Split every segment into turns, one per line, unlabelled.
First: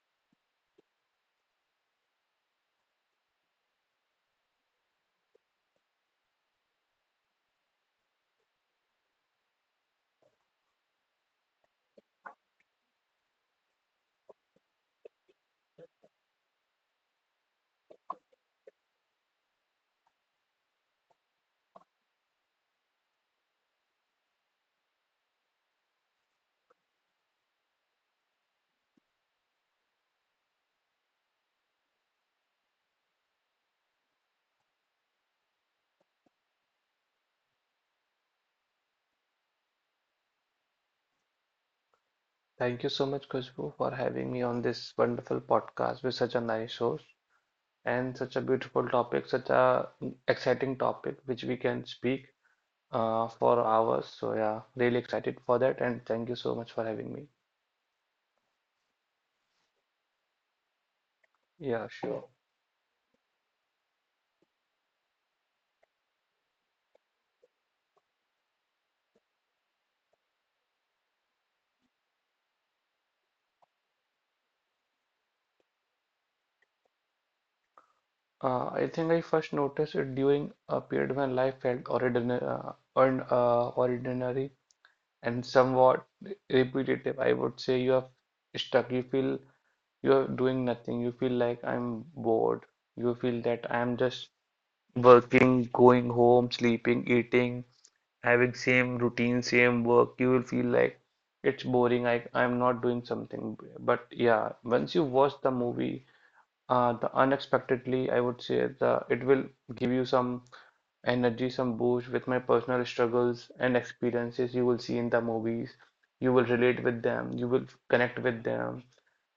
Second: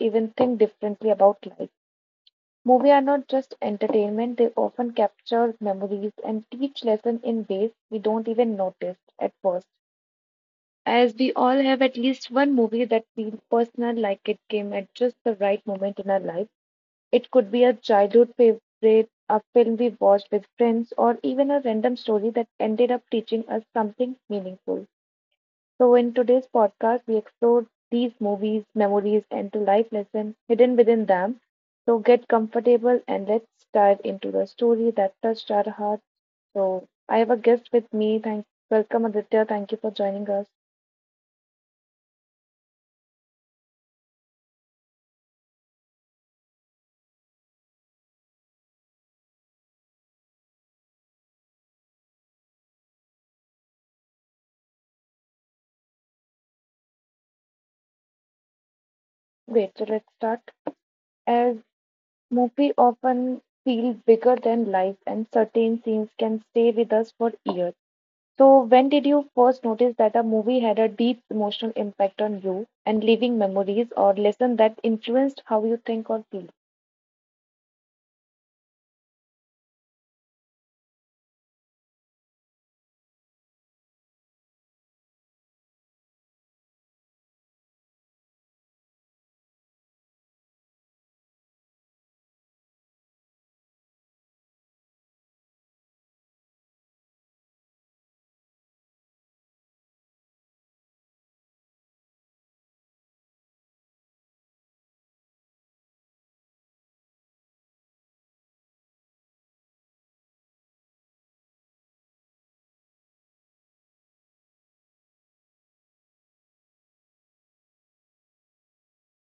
even think differently about life. Movies are not just entertainment, they often capture memories and teach lessons in ways we don't even notice at first. As we all have at least one movie that feels personal, like it came at just the right moment in our life. It could be a childhood favorite, a film we watched with friends, or even a random story that ended up teaching us something meaningful. So, in today's podcast, we explore these movies, memories, and the life lessons hidden within them. So, get comfortable and let's dive into the story that touched our hearts. So, I have a guest with me. Welcome Aditya. Thank you for joining us.
Thank you so much, much for having me on this wonderful podcast with such a nice host and such a beautiful topic, such a exciting topic which we can speak speak for hours so yeah really excited for that and thank you so much for having me.
Great. So, let's start. As
Yeah, sure.
movies often feel bigger than life, and certain scenes can stay with us for years. So, when did you first notice that a movie had a deep emotional impact on you and leaving memories or lessons that influenced how you think or feel?
I think I first noticed it during a period when life felt ordinary, ordinary and somewhat repetitive. I would say you are stuck. You feel you're doing nothing. You feel like I'm bored. You feel that I'm just working, going home, sleeping, eating, having same routine, same work. You will feel like it's boring. I'm not doing something. But yeah, once you watch the movie, the unexpectedly, I would say the it will give you some energy, some boost with my personal struggles and experiences you will see in the movies. You will relate with them. You will connect with them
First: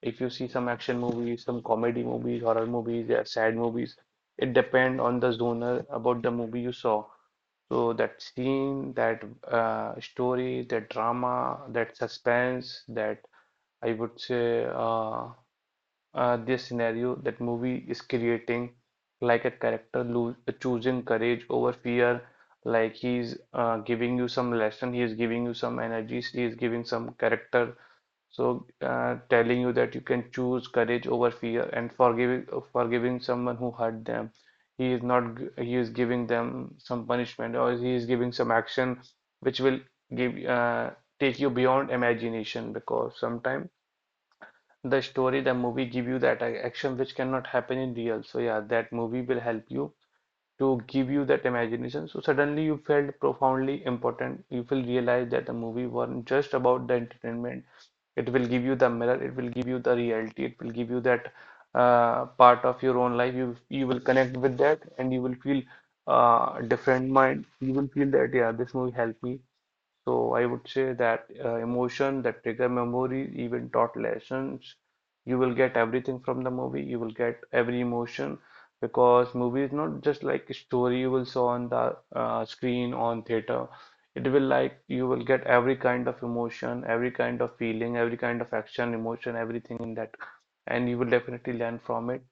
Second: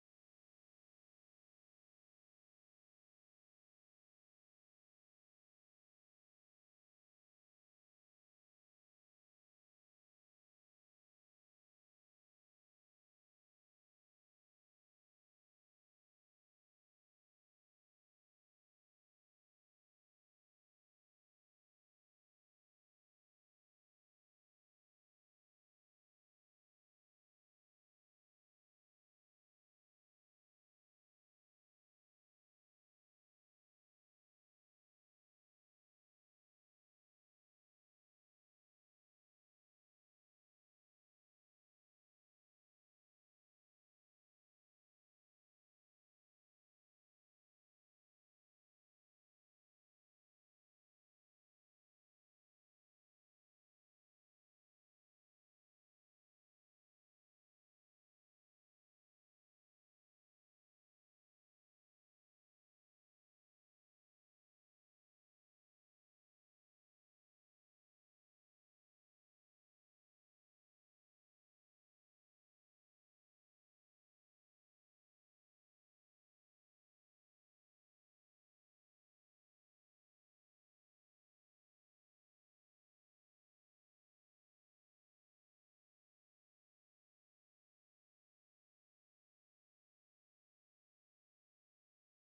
if you see some action movies, some comedy movies, horror movies, they are sad movies. It depend on the genre about the movie you saw. So that scene, that story, that drama, that suspense, that I would say this scenario that movie is creating, like a character lose, choosing courage over fear, like he's giving you some lesson, he is giving you some energies, he is giving some character so, telling you that you can choose courage over fear and forgiving someone who hurt them. He is not g- He is giving them some punishment or he is giving some action which will give take you beyond imagination because sometimes the story, the movie give you that action which cannot happen in real. So yeah, that movie will help you to give you that imagination. So suddenly you felt profoundly important. You will realize that the movie wasn't just about the entertainment, it will give you the mirror, it will give you the reality, it will give you that part of your own life. You will connect with that and you will feel different mind. You will feel that yeah, this movie helped me. So I would say that emotion, that trigger memory, even taught lessons. You will get everything from the movie. You will get every emotion because movie is not just like a story you will saw on the screen on theater. It will like you will get every kind of emotion, every kind of feeling, every kind of action, emotion, everything in that, and you will definitely learn from it.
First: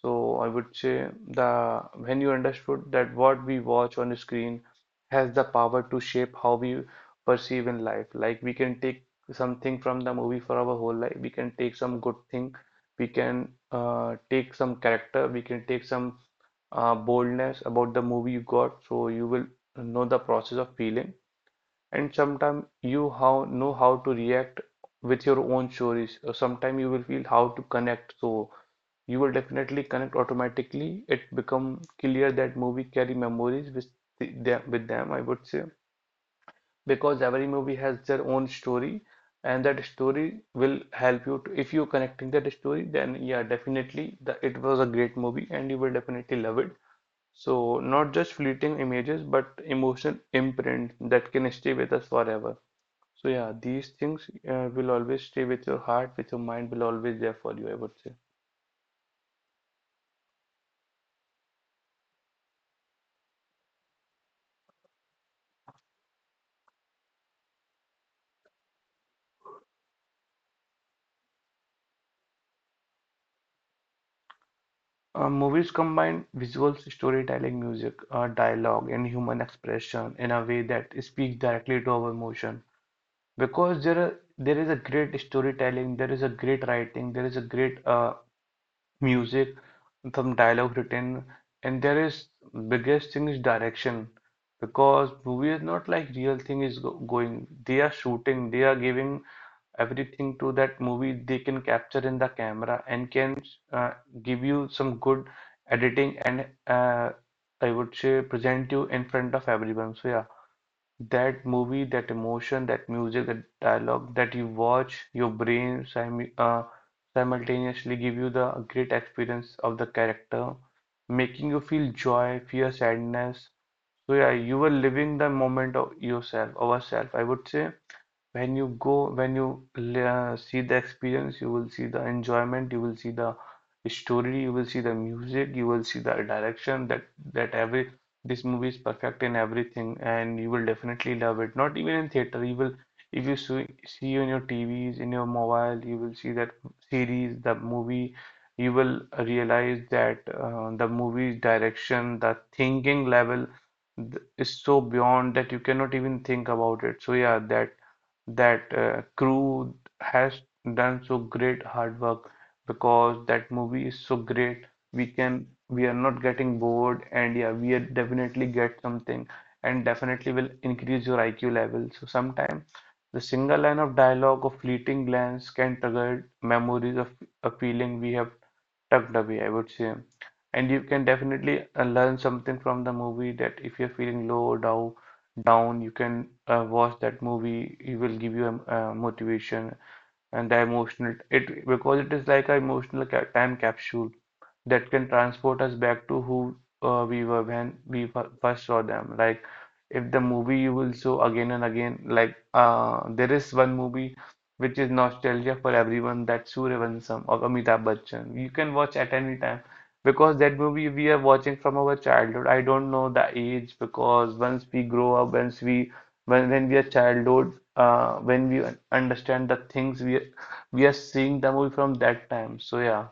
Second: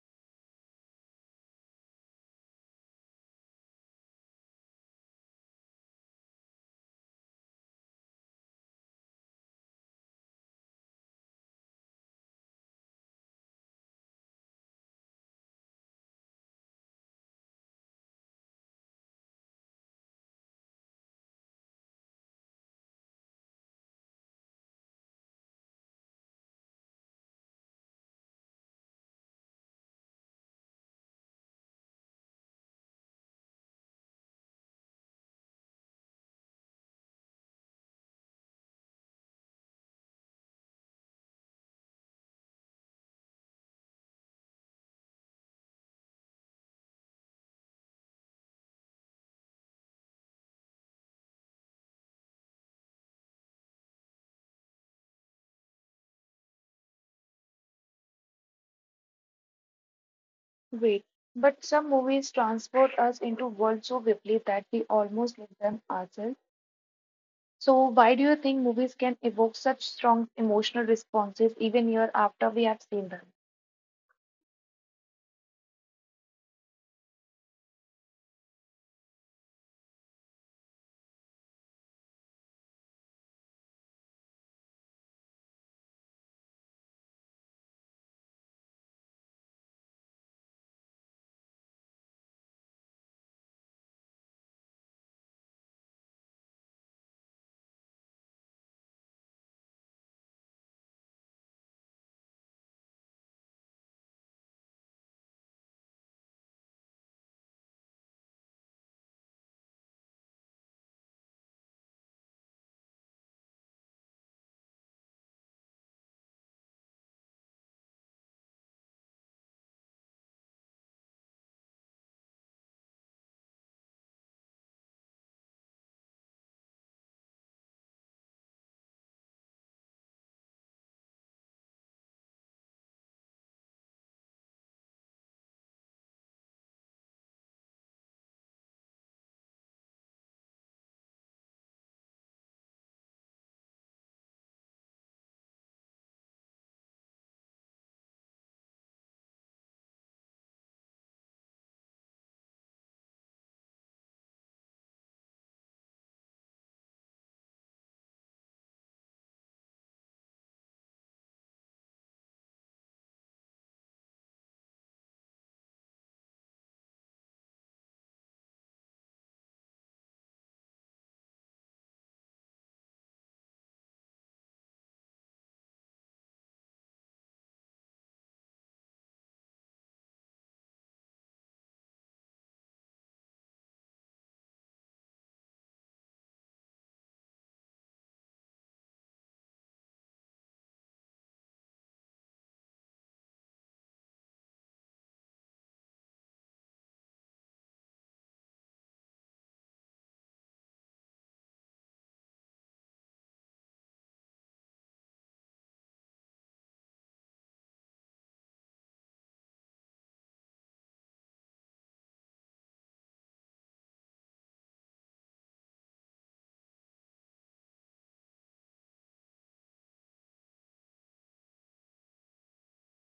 So I would say the when you understood that what we watch on the screen has the power to shape how we perceive in life. Like we can take something from the movie for our whole life. We can take some good thing. We can take some character. We can take some boldness about the movie you got. So you will know the process of feeling. And sometimes you how know how to react with your own stories. Sometimes you will feel how to connect. So you will definitely connect automatically. It become clear that movie carry memories with them, I would say, because every movie has their own story, and that story will help you to, if you're connecting that story, then yeah, definitely the, it was a great movie, and you will definitely love it. So not just fleeting images, but emotional imprint that can stay with us forever. So yeah, these things will always stay with your heart, with your mind, will always there for you, I would say.
Wait, but some movies transport us into worlds so vividly that we almost live them ourselves. So, why do you think movies can evoke such strong emotional responses even year after we have seen them?
Movies combine visuals, storytelling, music, dialogue, and human expression in a way that speaks directly to our emotion. Because there are, there is a great storytelling, there is a great writing, there is a great music, some dialogue written, and there is biggest thing is direction. Because movie is not like real thing is go going. They are shooting, they are giving everything to that movie they can capture in the camera and can uh, give you some good editing and I would say present you in front of everyone. So yeah, that movie, that emotion, that music, that dialogue that you watch, your brain simultaneously give you the great experience of the character, making you feel joy, fear, sadness. So yeah, you were living the moment of yourself, ourself, I would say when you go when you see the experience you will see the enjoyment you will see the story you will see the music you will see the direction that that every this movie is perfect in everything and you will definitely love it not even in theater you will if you see on your TVs in your mobile you will see that series the movie you will realize that the movie's direction the thinking level is so beyond that you cannot even think about it. So yeah, that crew has done so great hard work because that movie is so great we are not getting bored and yeah we are definitely get something and definitely will increase your IQ level so sometimes the single line of dialogue or fleeting glance can trigger memories of a feeling we have Dubbie, I would say. And you can definitely learn something from the movie that if you're feeling low, or down, you can watch that movie. It will give you a, motivation and the emotional it because it is like an emotional ca time capsule that can transport us back to who we were when we first saw them. Like if the movie you will show again and again, like there is one movie which is nostalgia for everyone, that's Sooryavansham of Amitabh Bachchan. You can watch at any time because that movie we are watching from our childhood. I don't know the age because once we grow up, once we when we are childhood, when we understand the things we are seeing the movie from that time. So yeah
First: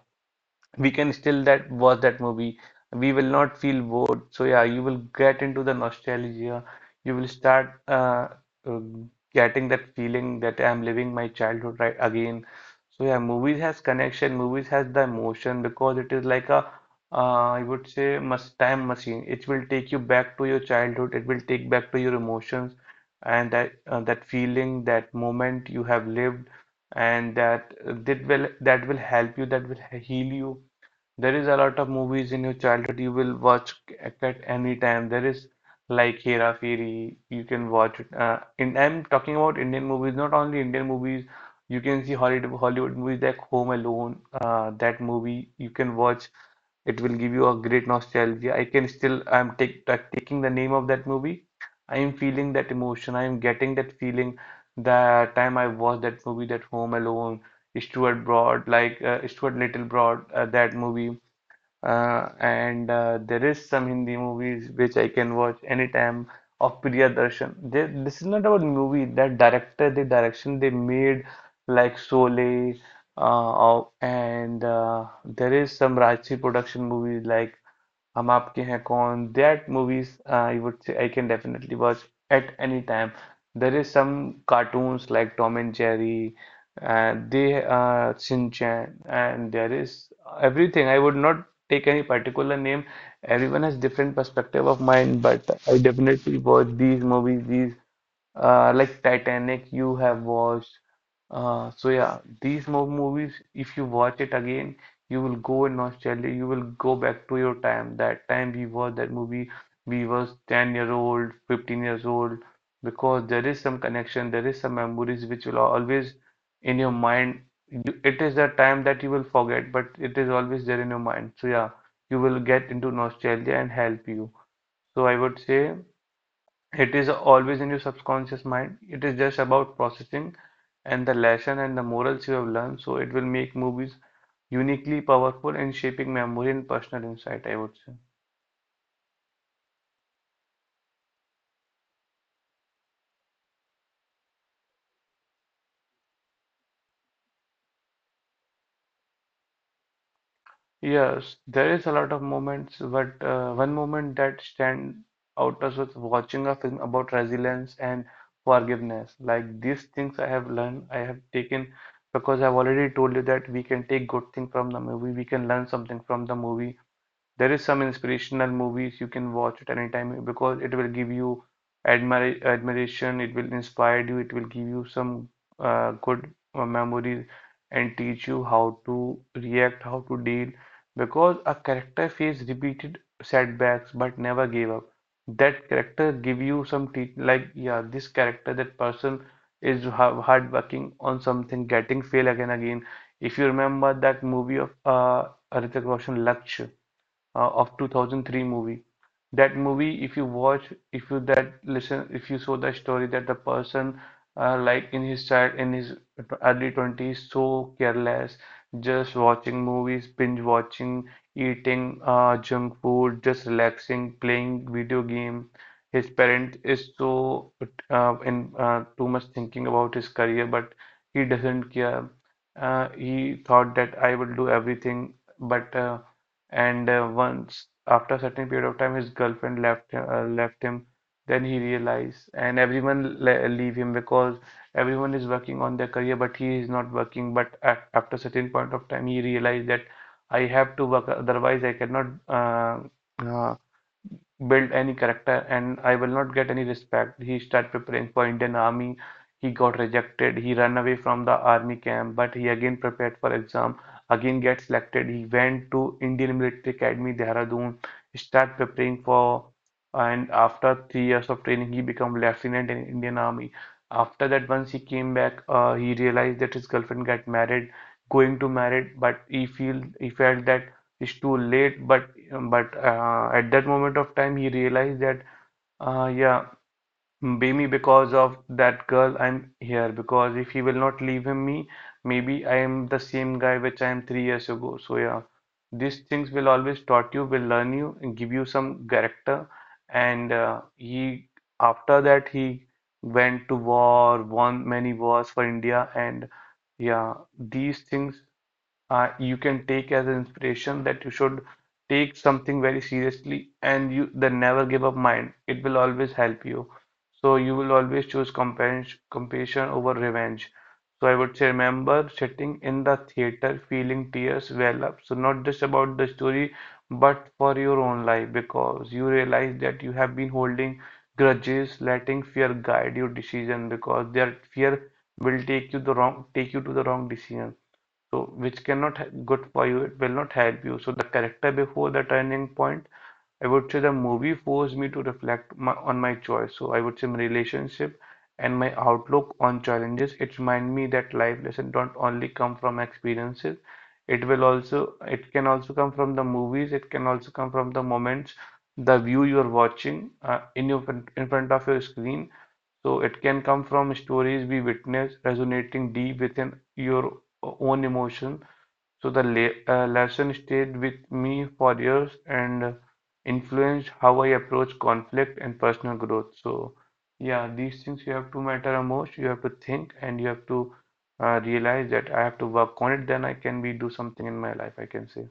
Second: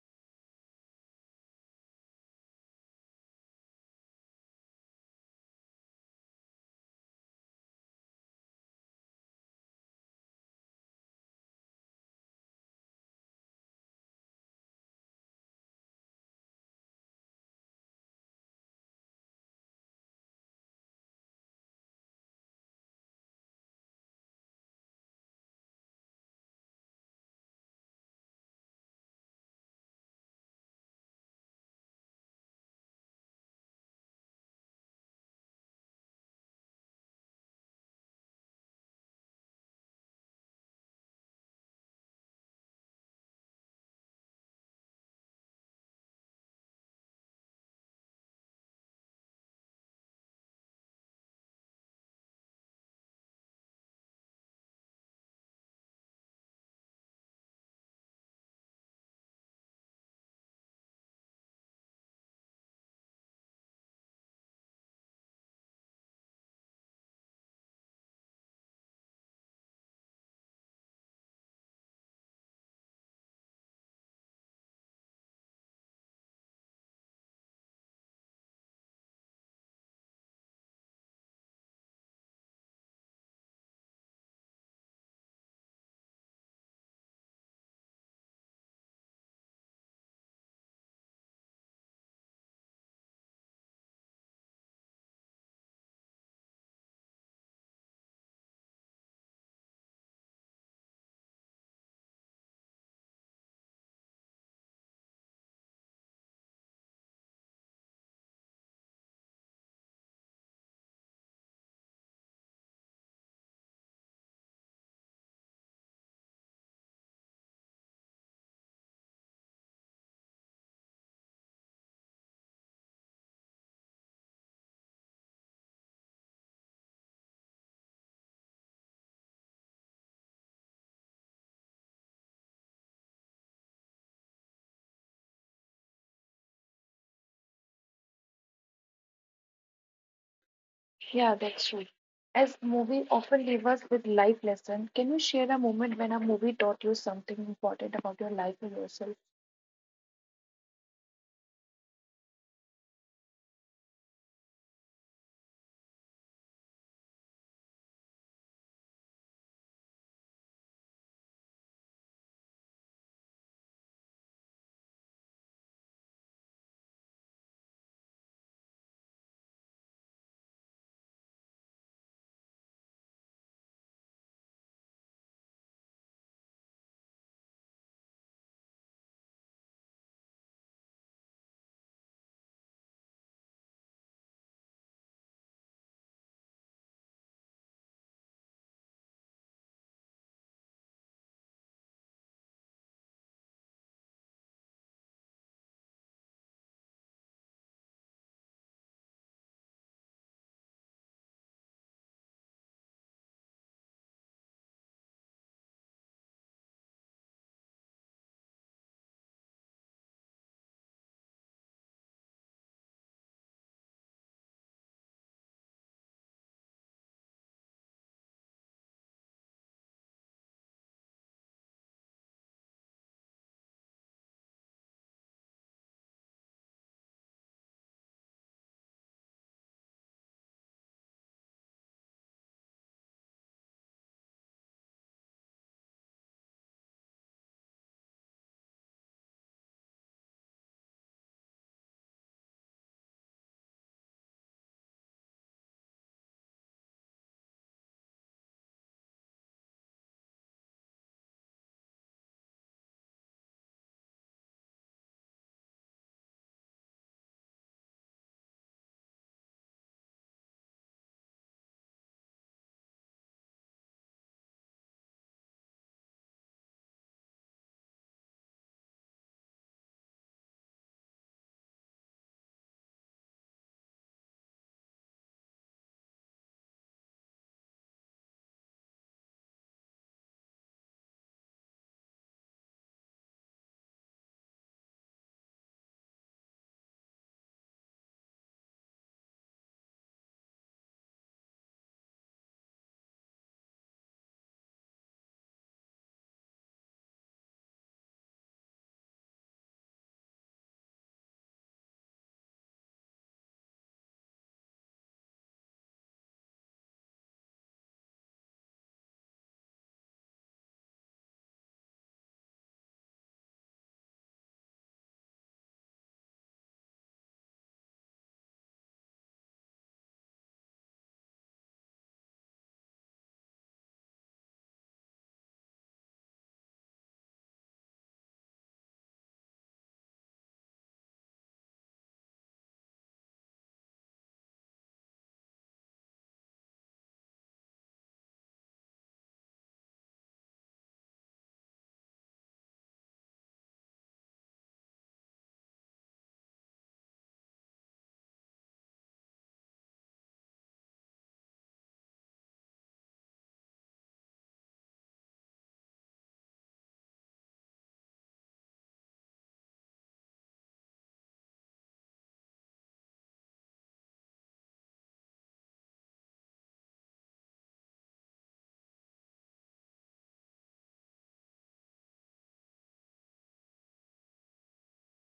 we can still that watch that movie. We will not feel bored. So yeah, you will get into the nostalgia. You will start getting that feeling that I'm living my childhood right again. So yeah, movies has connection. Movies has the emotion because it is like a I would say must time machine. It will take you back to your childhood. It will take back to your emotions and that that feeling, that moment you have lived and that will help you that will heal you there is a lot of movies in your childhood you will watch at any time. There is like Hera Fairy, you can watch it. In I'm talking about Indian movies, not only Indian movies. You can see Hollywood movies like Home Alone. That movie you can watch. It will give you a great nostalgia. I can still I'm taking the name of that movie. I am feeling that emotion. I am getting that feeling. The time I watched that movie, that Home Alone. Stuart Broad, like Stuart Little Broad, that movie. And There is some Hindi movies which I can watch anytime of Priyadarshan. They, this is not about movie, that director, the direction they made, like Sholay, of- and there is some Rajshri production movies like Hum Aapke हैं कौन? That movies I would say I can definitely watch at any time. There is some cartoons like Tom and Jerry, they Shin Chan, and there is everything. I would not take any particular name. Everyone has different perspective of mine, but I definitely watch these movies, these like Titanic you have watched. So yeah, these mo movies, if you watch it again, you will go in nostalgia. You will go back to your time. That time we watched that movie, we was 10-year-old, 15 years old, because there is some connection, there is some memories which will always in your mind. You, it is the time that you will forget, but it is always there in your mind. So yeah, you will get into nostalgia and help you. So I would say. It is always in your subconscious mind. It is just about processing and the lesson and the morals you have learned. So it will make movies uniquely powerful in shaping memory and personal insight, I would say.
Yeah, that's true. As movie often leave us with life lesson, can you share a moment when a movie taught you something important about your life or yourself?
Yes, there is a lot of moments, but one moment that stand out as was watching a film about resilience and forgiveness. Like these things I have learned, I have taken because I've already told you that we can take good thing from the movie, we can learn something from the movie. There is some inspirational movies you can watch at any time because it will give you admiration, it will inspire you, it will give you some good memories and teach you how to react, how to deal. Because a character faced repeated setbacks but never gave up. That character give you some te like yeah, this character, that person is hard working on something, getting fail again again. If you remember that movie of Hrithik Roshan, Lakshya of 2003 movie. That movie, if you watch, if you that listen, if you saw the story that the person, like in his child, in his early 20s, so careless, just watching movies, binge watching, eating junk food, just relaxing, playing video game. His parent is so in too much thinking about his career, but he doesn't care. He thought that I will do everything, but and once after a certain period of time his girlfriend left him, left him. Then he realized and everyone le leave him because everyone is working on their career but he is not working but at, after a certain point of time he realized that I have to work otherwise I cannot uh, build any character and I will not get any respect. He start preparing for Indian Army. He got rejected. He ran away from the army camp, but he again prepared for exam. Again get selected. He went to Indian Military Academy, Dehradun. Start preparing for and after 3 years of training, he became lieutenant in Indian Army. After that, once he came back, he realized that his girlfriend got married, going to married, but he felt that it's too late. But at that moment of time, he realized that, yeah, maybe because of that girl, I'm here. Because if he will not leave him me, maybe I am the same guy which I am 3 years ago. So yeah, these things will always taught you, will learn you, and give you some character. And after that, he went to war, won many wars for India, and yeah, these things you can take as an inspiration that you should take something very seriously and you the never give up mind. It will always help you. So you will always choose compassion, compassion over revenge. So I would say remember sitting in the theater feeling tears well up. So not just about the story, but for your own life because you realize that you have been holding grudges, letting fear guide your decision because their fear will take you to the wrong decision so which cannot good for you, it will not help you. So the character before the turning point, I would say the movie forced me to on my choice. So I would say my relationship and my outlook on challenges. It remind me that life lessons don't only come from experiences. It will also, it can also come from the movies. It can also come from the moments, the view you're watching in your in front of your screen. So it can come from stories we witness resonating deep within your own emotion. So the le lesson stayed with me for years and influenced how I approach conflict and personal growth. So, yeah, these things you have to matter the most. You have to think and you have to realize that I have to work on it. Then I can be do something in my life, I can say.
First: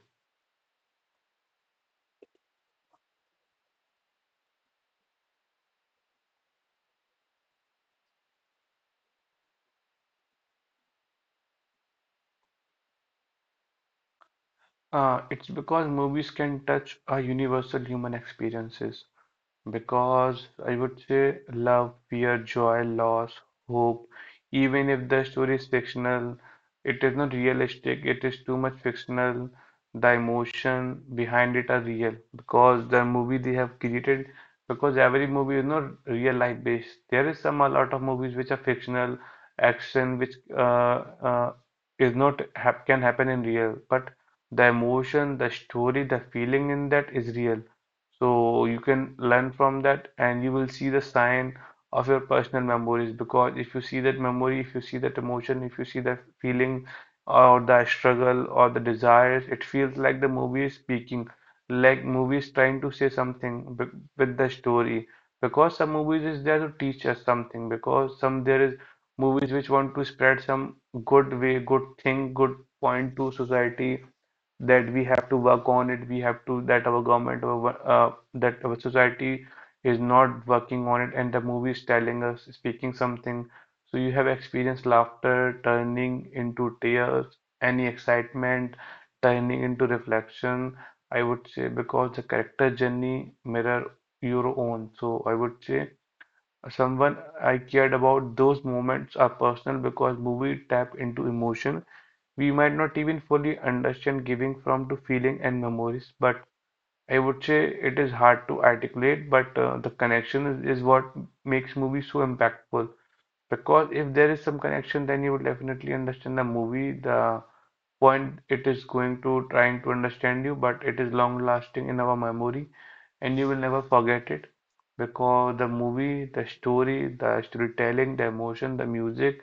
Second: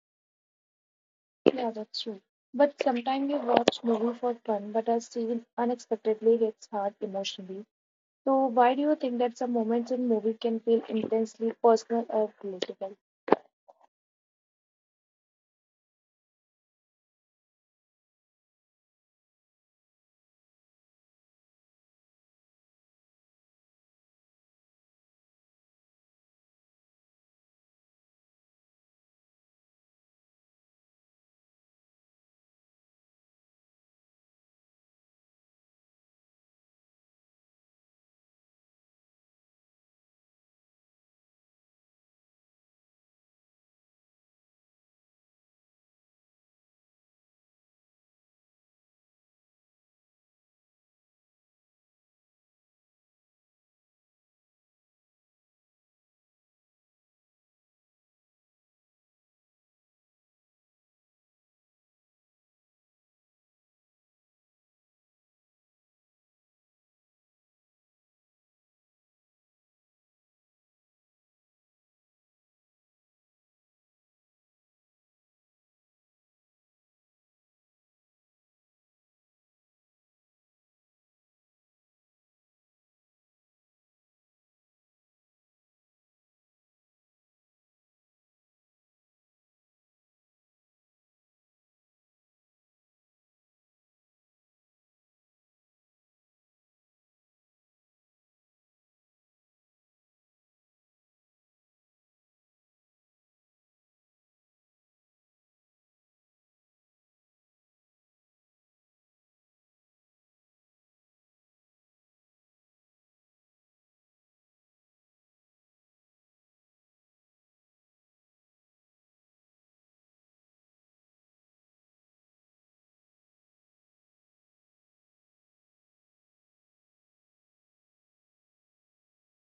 Yeah, that's true. But sometimes we watch movie for fun, but a scene unexpectedly hits hard emotionally. So why do you think that some moments in movie can feel intensely personal or relatable?
It's because movies can touch a universal human experiences. Because I would say love, fear, joy, loss, hope, even if the story is fictional, it is not realistic, it is too much fictional. The emotion behind it are real because the movie they have created, because every movie is not real life based. There is some a lot of movies which are fictional, action which uh, is not hap can happen in real, but the emotion, the story, the feeling in that is real. So you can learn from that and you will see the sign of your personal memories because if you see that memory, if you see that emotion, if you see that feeling or the struggle or the desires, it feels like the movie is speaking, like movie is trying to say something b with the story. Because some movies is there to teach us something, because some there is movies which want to spread some good way, good thing, good point to society that we have to work on it, we have to that our government or that our society is not working on it and the movie is telling us speaking something. So you have experienced laughter turning into tears, any excitement turning into reflection, I would say because the character journey mirror your own. So I would say someone I cared about those moments are personal because movie tap into emotion we might not even fully understand, giving from to feeling and memories. But I would say it is hard to articulate, but uh, is what makes movies so impactful. Because if there is some connection, then you would definitely understand the movie, the point it is going to trying to understand you, but it is long lasting in our memory and you will never forget it. Because the movie, the story, the storytelling, the emotion, the music,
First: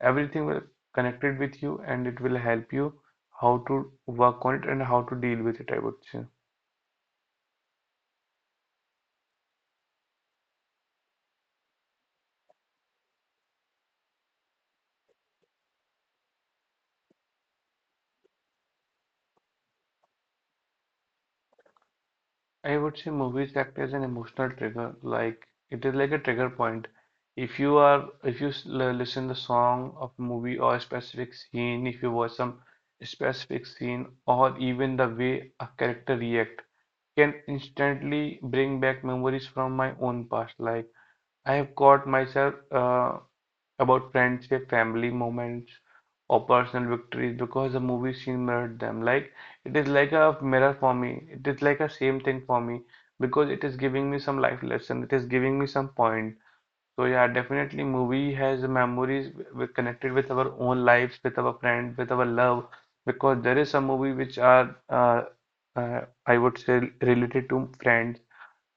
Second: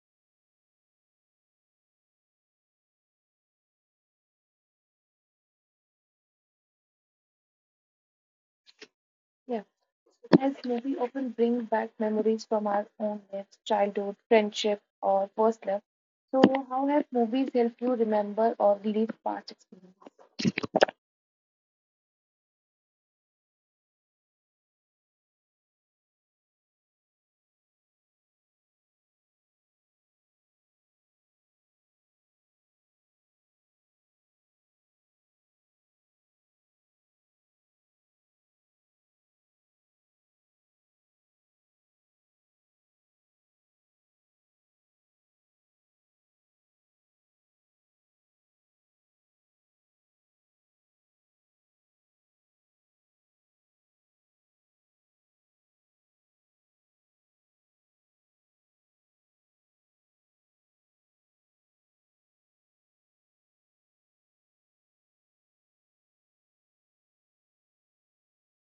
everything will connected with you and it will help you how to work on it and how to deal with it, I would say.
Yeah, as movie often bring back memories from our own lives, childhood, friendship, or first love. So how have movies helped you remember or relive past experiences?
I would say movies act as an emotional trigger. Like it is like a trigger point. If you are, if you listen the song of movie or a specific scene, if you watch some specific scene, or even the way a character react, can instantly bring back memories from my own past. Like I have caught myself. About friendship, family moments, or personal victories because the movie scene mirrored them. Like it is like a mirror for me. It is like a same thing for me because it is giving me some life lesson. It is giving me some point. So yeah, definitely movie has memories we connected with our own lives, with our friend, with our love, because there is some movie which are uh, I would say related to friends.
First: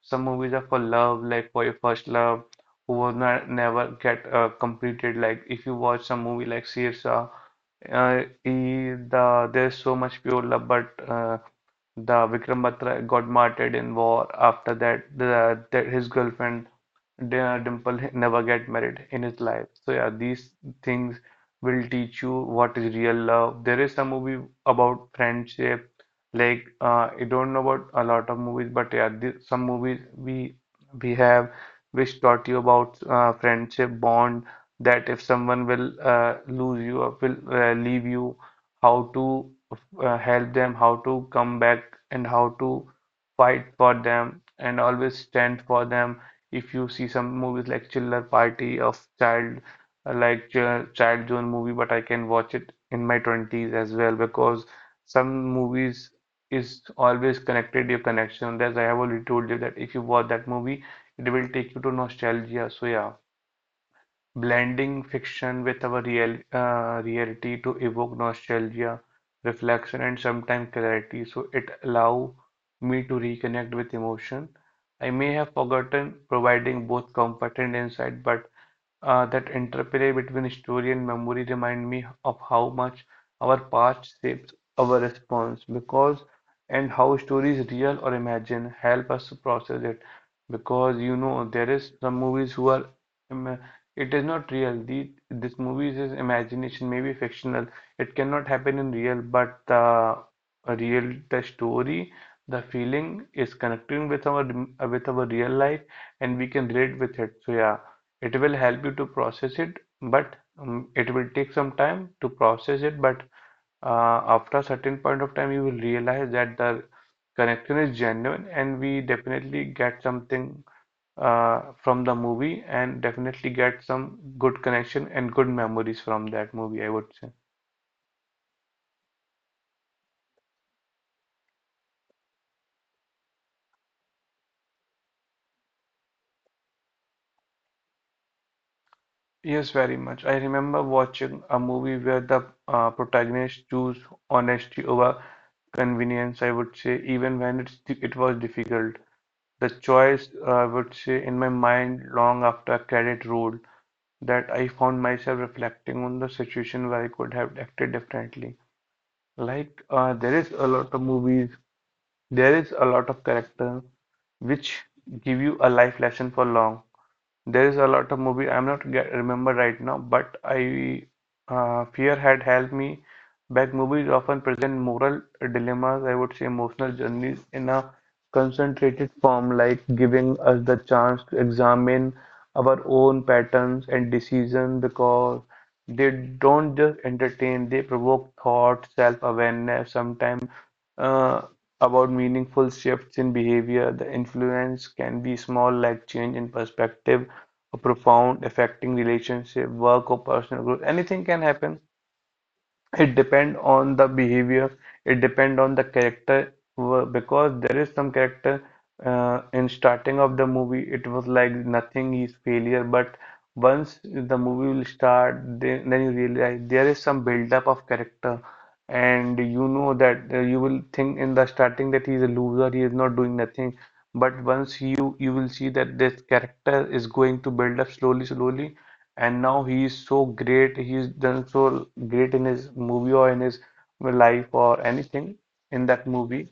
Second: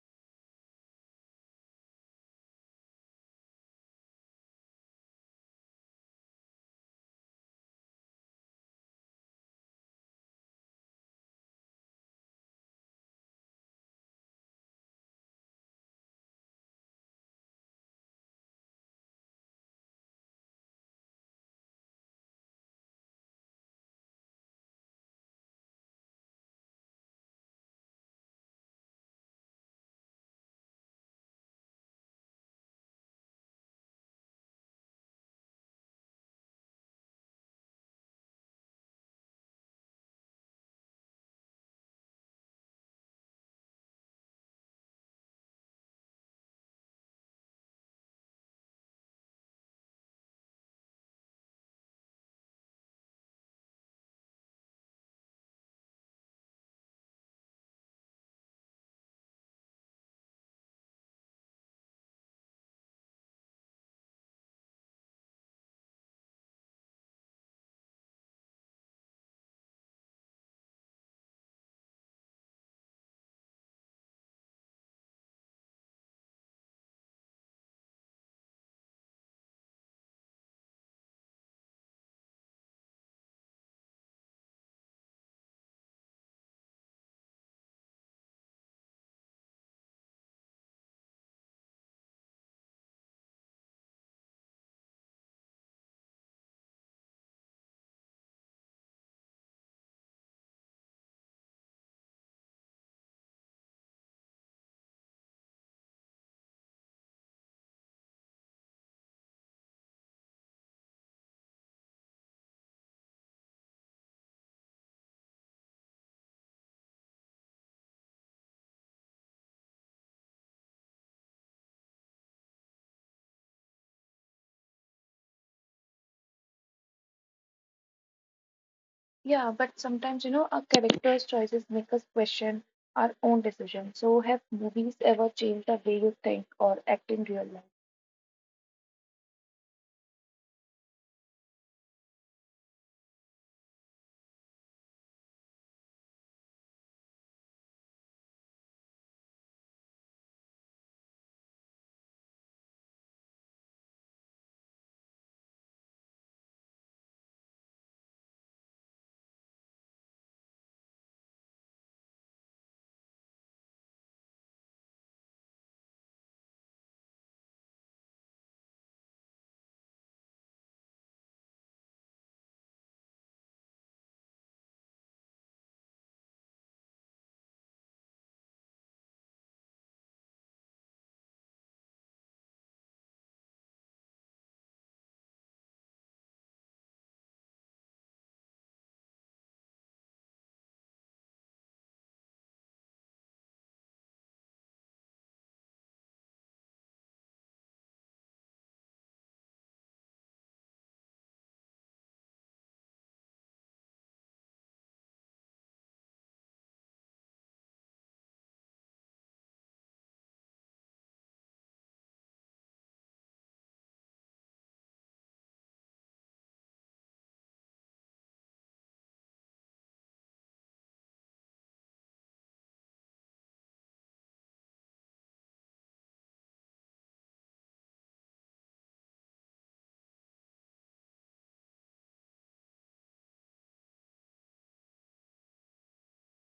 Some movies are for love, like for your first love, who will not never get completed. Like if you watch some movie like Sirsa, he, the there's so much pure love, but the Vikram Batra got martyred in war. After that, his girlfriend Dimple never get married in his life. So yeah, these things will teach you what is real love. There is some movie about friendship. Like I don't know about a lot of movies, but yeah, th some movies we have which taught you about friendship bond. That if someone will lose you or will leave you, how to help them, how to come back and how to fight for them and always stand for them. If you see some movies like Chiller Party of Child, Child Zone movie, but I can watch it in my 20s as well because some movies is always connected your connection. As I have already told you that if you watch that movie, it will take you to nostalgia. So yeah, blending fiction with our real, reality to evoke nostalgia, reflection, and sometimes clarity. So it allow me to reconnect with emotion I may have forgotten, providing both comfort and insight. But that interplay between story and memory remind me of how much our past shapes our response, because and how stories real or imagined help us to process it. Because you know there is some movies who are um, it is not real. This movie is his imagination, maybe fictional. It cannot happen in real, but the real, the story, the feeling is connecting with our real life, and we can relate with it. So yeah, it will help you to process it, but it will take some time to process it. But after a certain point of time, you will realize that the connection is genuine, and we definitely get something from the movie and definitely get some good connection and good memories from that movie, I would say.
Yeah, but sometimes, you know, our characters' choices make us question our own decisions. So, have movies ever changed the way you think or act in real life?
Yes, very much. I remember watching a movie where the protagonist chose honesty over convenience, I would say, even it was difficult. The choice, I would say, in my mind long after credit rolled, that I found myself reflecting on the situation where I could have acted differently. Like, there is a lot of movies, there is a lot of character which give you a life lesson for long. There is a lot of movie I'm not remember right now, but I fear had helped me. Back movies often present moral dilemmas, I would say emotional journeys in a concentrated form, like giving us the chance to examine our own patterns and decisions because they don't just entertain, they provoke thought, self-awareness, sometimes uh, about meaningful shifts in behavior, the influence can be small, like change in perspective, or profound, affecting relationship, work, or personal growth. Anything can happen, it depend on the behavior, it depend on the character because there is some character in starting of the movie it was like nothing is failure, but once the movie will start, then you realize there is some build up of character, and you know that you will think in the starting that he is a loser, he is not doing nothing. But once you will see that this character is going to build up slowly slowly, and now he is so great, he's done so great in his movie or in his life or anything in that movie.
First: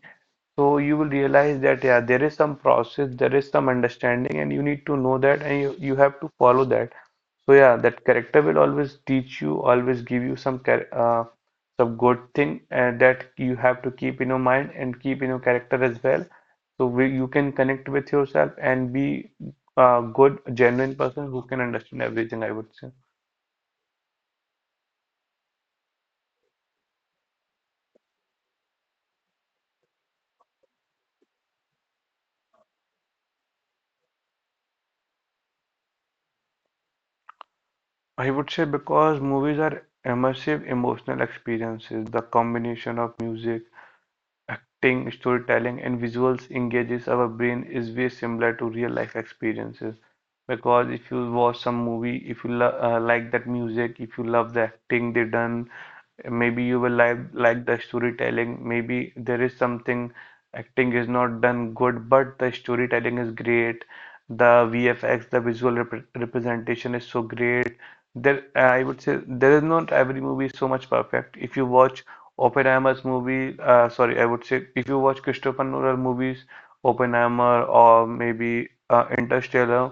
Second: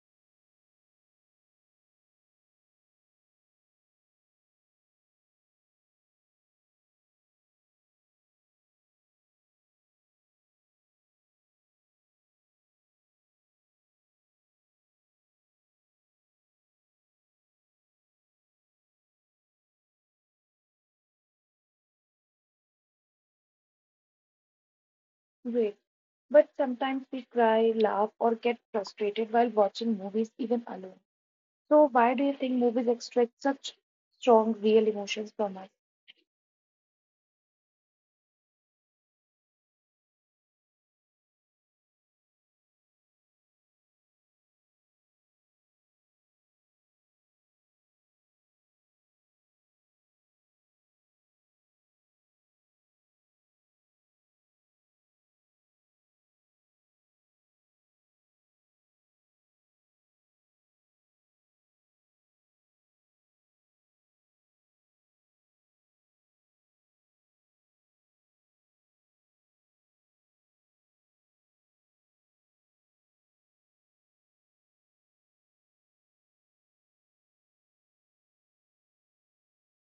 So you will realize that yeah, there is some process, there is some understanding and you need to know that, and you have to follow that. So yeah, that character will always teach you, always give you some some good thing that you have to keep in your mind and keep in your character as well. So you can connect with yourself and be a good, genuine person who can understand everything, I would say.
Wait, but sometimes we cry, laugh, or get frustrated while watching movies, even alone. So, why do you think movies extract such strong, real emotions from us?
I would say because movies are immersive emotional experiences, the combination of music, acting, storytelling, and visuals engages our brain is very similar to real life experiences. Because if you watch some movie, if you lo like that music, if you love the acting they done, maybe you will like the storytelling. Maybe there is something acting is not done good, but the storytelling is great. The VFX, the visual rep representation is so great. There, I would say there is not every movie so much perfect. If you watch I would say if you watch Christopher Nolan movies, Oppenheimer or maybe Interstellar,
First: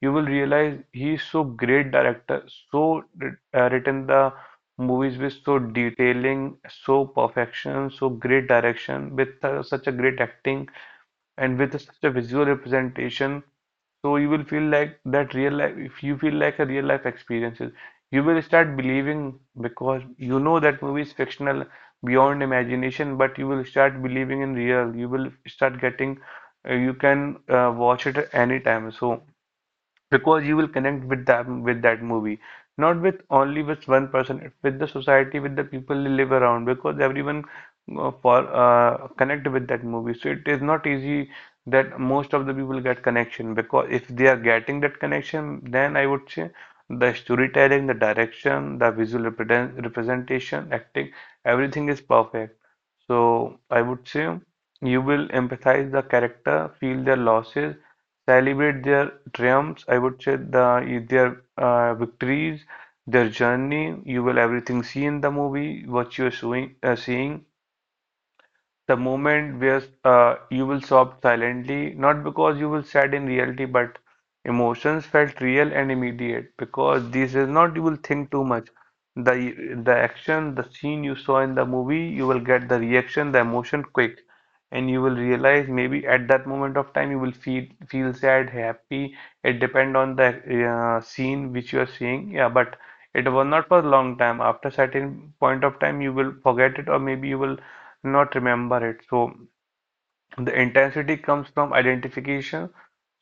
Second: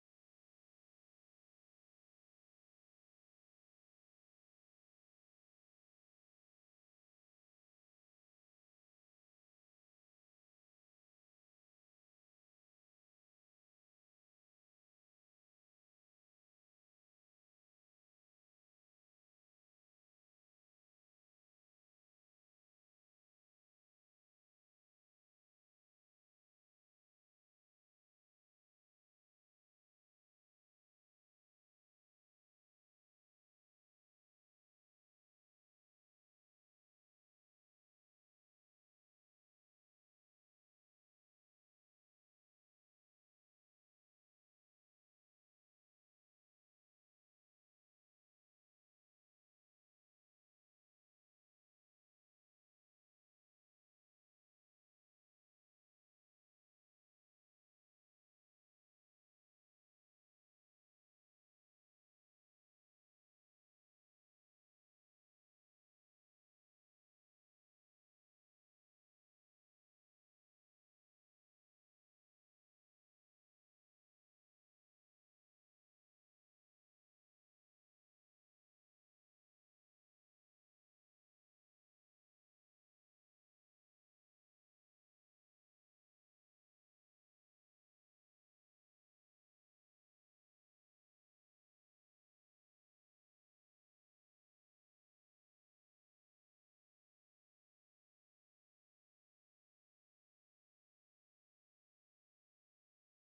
you will realize he is so great director, so written the movies with so detailing, so perfection, so great direction, with such a great acting and with such a visual representation. So you will feel like that real life, if you feel like a real life experiences, you will start believing because you know that movie is fictional beyond imagination, but you will start believing in real. You will start getting, you can watch it anytime. So because you will connect with them with that movie, not with only with one person, with the society, with the people you live around, because everyone for connect with that movie, so it is not easy that most of the people get connection. Because if they are getting that connection, then I would say the storytelling, the direction, the representation, acting, everything is perfect. So I would say you will empathize the character, feel their losses, celebrate their triumphs, I would say their victories, their journey. You will everything see in the movie what you're seeing, the moment where you will sob silently, not because you will sad in reality, but emotions felt real and immediate. Because this is not you will think too much. The action, the scene you saw in the movie, you will get the reaction, the emotion quick, and you will realize maybe at that moment of time you will feel sad, happy. It depend on the scene which you are seeing. Yeah, but it was not for long time. After certain point of time, you will forget it, or maybe you will not remember it. So the intensity comes from identification.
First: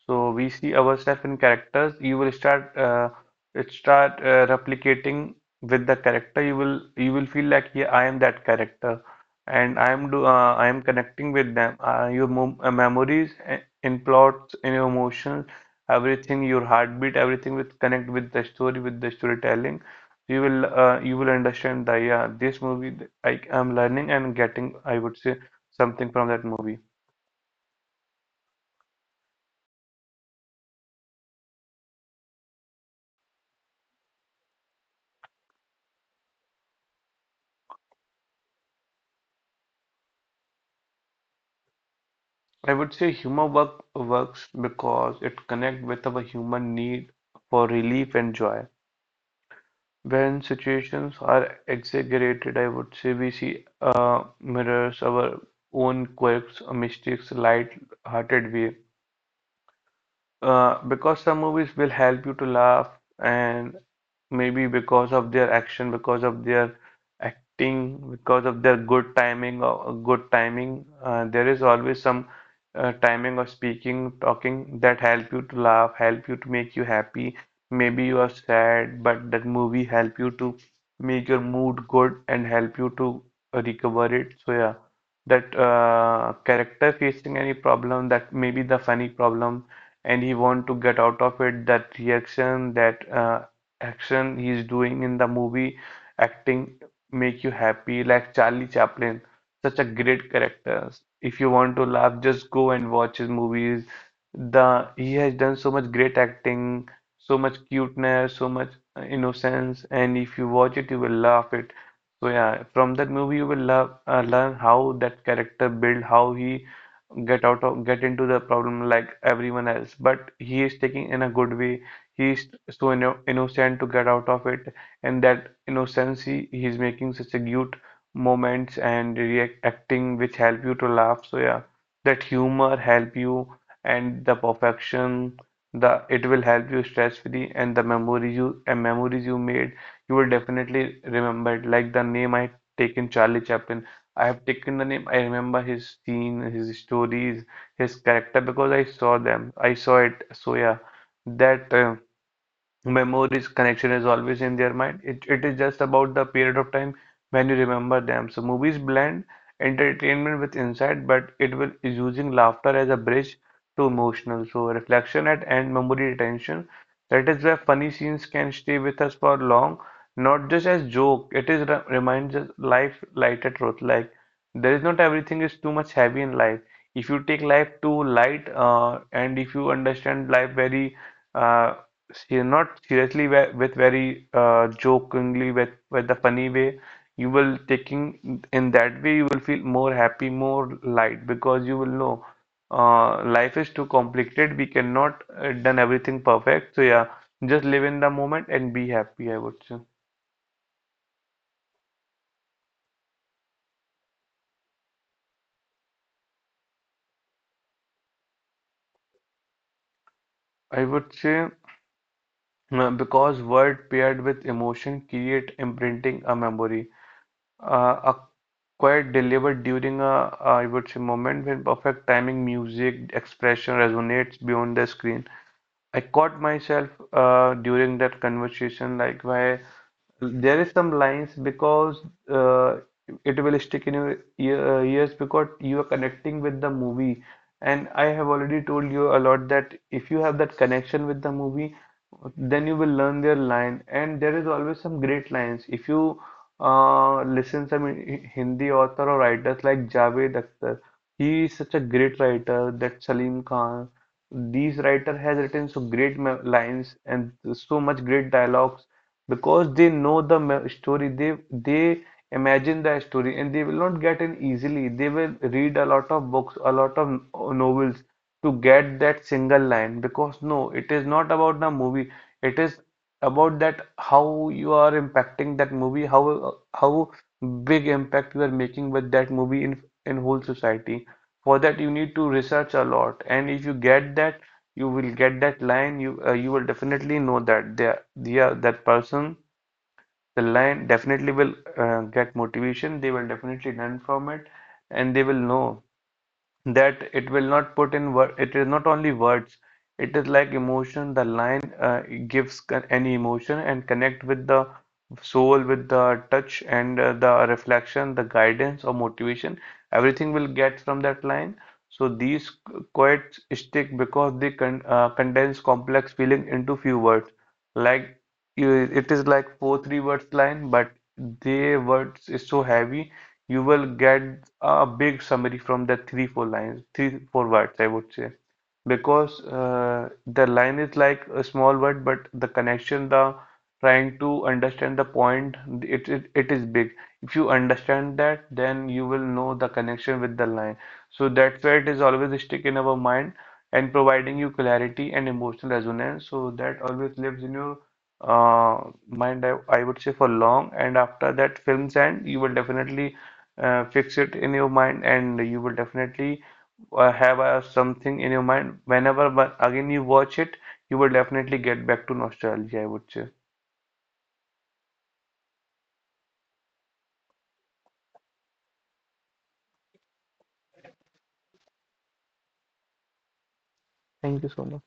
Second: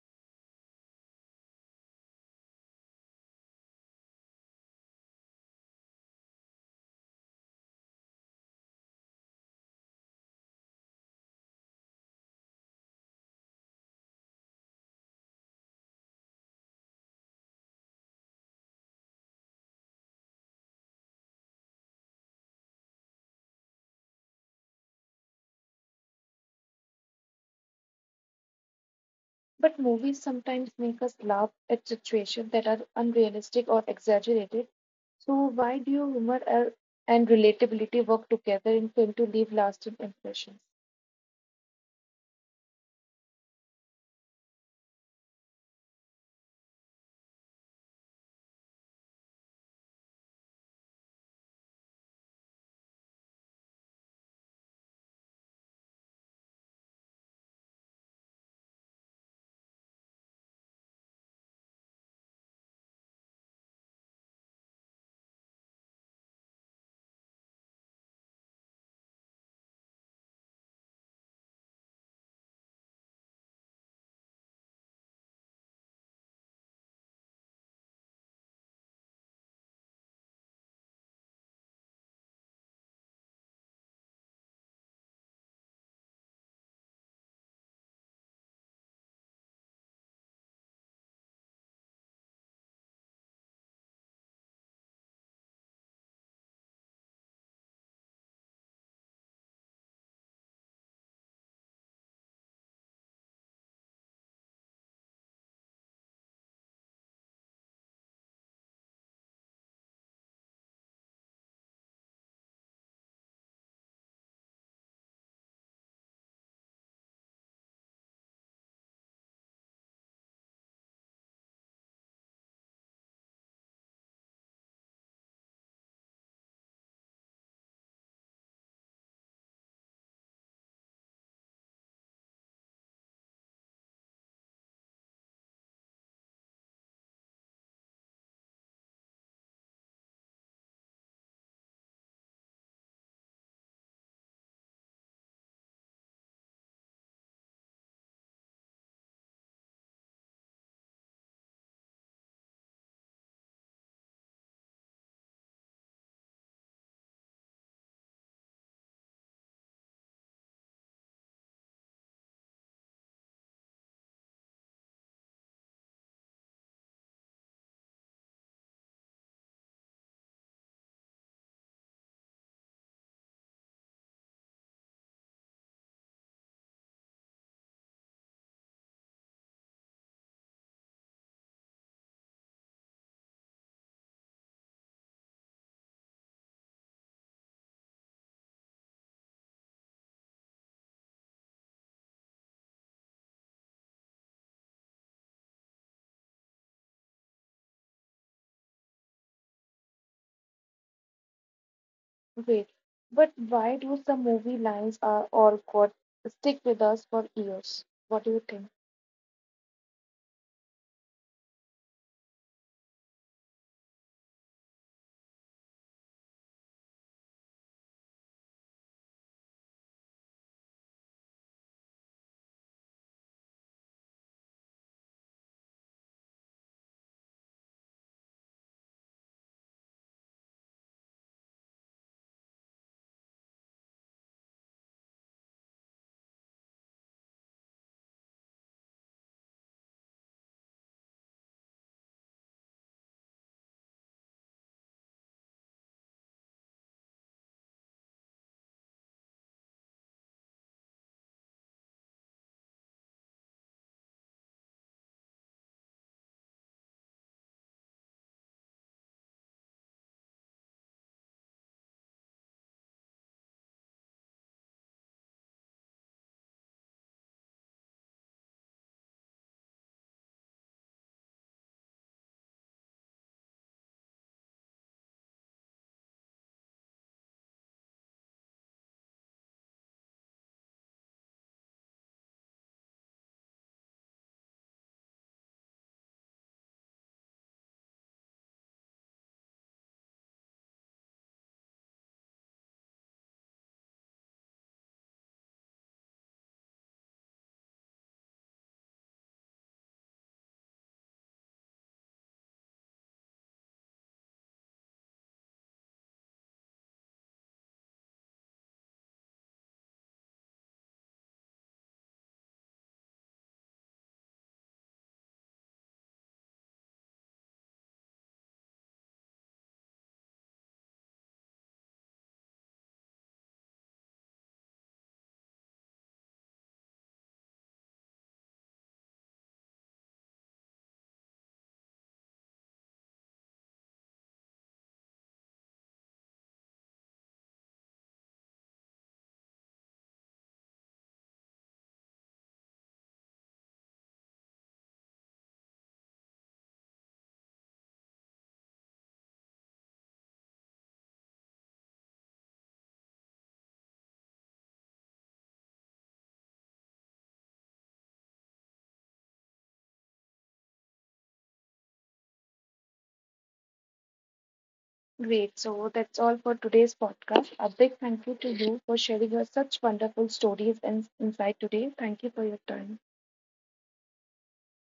So we see ourselves in characters. You will start it start replicating with the character. You will feel like yeah, I am that character, and I am connecting with them. Your memories in plots, in your emotions, everything, your heartbeat, everything will connect with the story, with the storytelling. You will understand that yeah, I am learning and getting, I would say, something from that movie.
But movies sometimes make us laugh at situations that are unrealistic or exaggerated. So, why do humor and relatability work together in film to leave lasting impressions?
I would say humor works because it connects with our human need for relief and joy. When situations are exaggerated, I would say we see mirrors our own quirks, mistakes, light-hearted way. Because some movies will help you to laugh, and maybe because of their action, because of their acting, because of their good timing, there is always some timing or speaking, talking that help you to laugh, help you to make you happy. Maybe you are sad, but that movie help you to make your mood good and help you to recover it. So yeah, that character facing any problem, that maybe the funny problem, and he want to get out of it. That reaction, that action he's doing in the movie, acting, make you happy, like Charlie Chaplin, such a great character. If you want to laugh, just go and watch his movies. The he has done so much great acting, so much cuteness, so much innocence, and if you watch it you will laugh it. So yeah, from that movie you will learn how that character built, how he get out of get into the problem like everyone else, but he is taking in a good way. He is so innocent to get out of it, and that innocence, he's making such a cute moments and reacting which help you to laugh. So yeah, that humor help you, and the perfection, the it will help you stress free, and the memories you made you will definitely remember it. Like the name I taken, Charlie Chaplin, I have taken the name. I remember his scene, his stories, his character because I saw them. I saw it. So yeah, that memories connection is always in their mind. It is just about the period of time when you remember them. So movies blend entertainment with insight, but it will is using laughter as a bridge to emotional so reflection at end memory retention. That is where funny scenes can stay with us for long, not just as joke. It is re reminds us life lighter truth, like there is not everything is too much heavy in life. If you take life too light, and if you understand life very uh, not seriously, with very jokingly, with the funny way you will taking, in that way you will feel more happy, more light, because you will know, uh, life is too complicated, we cannot done everything perfect. So yeah, just live in the moment and be happy, I would say.
Wait, but why do some movie lines are all got stick with us for years? What do you think?
I would say because word paired with emotion create imprinting a memory, a quiet delivered during a, I would say, moment when perfect timing, music, expression resonates beyond the screen. I caught myself during that conversation, like why there is some lines. Because uh, it will stick in your ears because you are connecting with the movie. And I have already told you a lot that if you have that connection with the movie, then you will learn their line. And there is always some great lines. If you listen some Hindi author or writers like Javed Akhtar, he is such a great writer, that Salim Khan, these writer has written so great lines and so much great dialogues, because they know the story, they imagine the story and they will not get in easily. They will read a lot of books, a lot of novels, to get that single line. Because no, it is not about the movie, it is about that how you are impacting that movie, how big impact you are making with that movie, in whole society. For that you need to research a lot, and if you get that, you will get that line. You you will definitely know that the yeah, that person, the line definitely will get motivation, they will definitely learn from it, and they will know that it will not put in word, it is not only words, it is like emotion. The line gives any emotion and connect with the soul, with the touch, and the reflection, the guidance or motivation, everything will get from that line. So these quotes stick because they condense complex feeling into few words. Like you, it is like four three words line, but their words is so heavy. You will get a big summary from that three four lines three four words, I would say. Because the line is like a small word, but the connection, the trying to understand the point, it it is big. If you understand that, then you will know the connection with the line. So that's why it is always stick in our mind, and providing you clarity and emotional resonance, so that always lives in your uh, mind, I would say, for long. And after that films end, you will definitely fix it in your mind, and you will definitely have something in your mind, whenever but again you watch it, you will definitely get back to nostalgia, I would say.
Great. So that's all for today's podcast. A big thank you to you for sharing your such wonderful stories and insight today. Thank you for your time.
Thank you so much.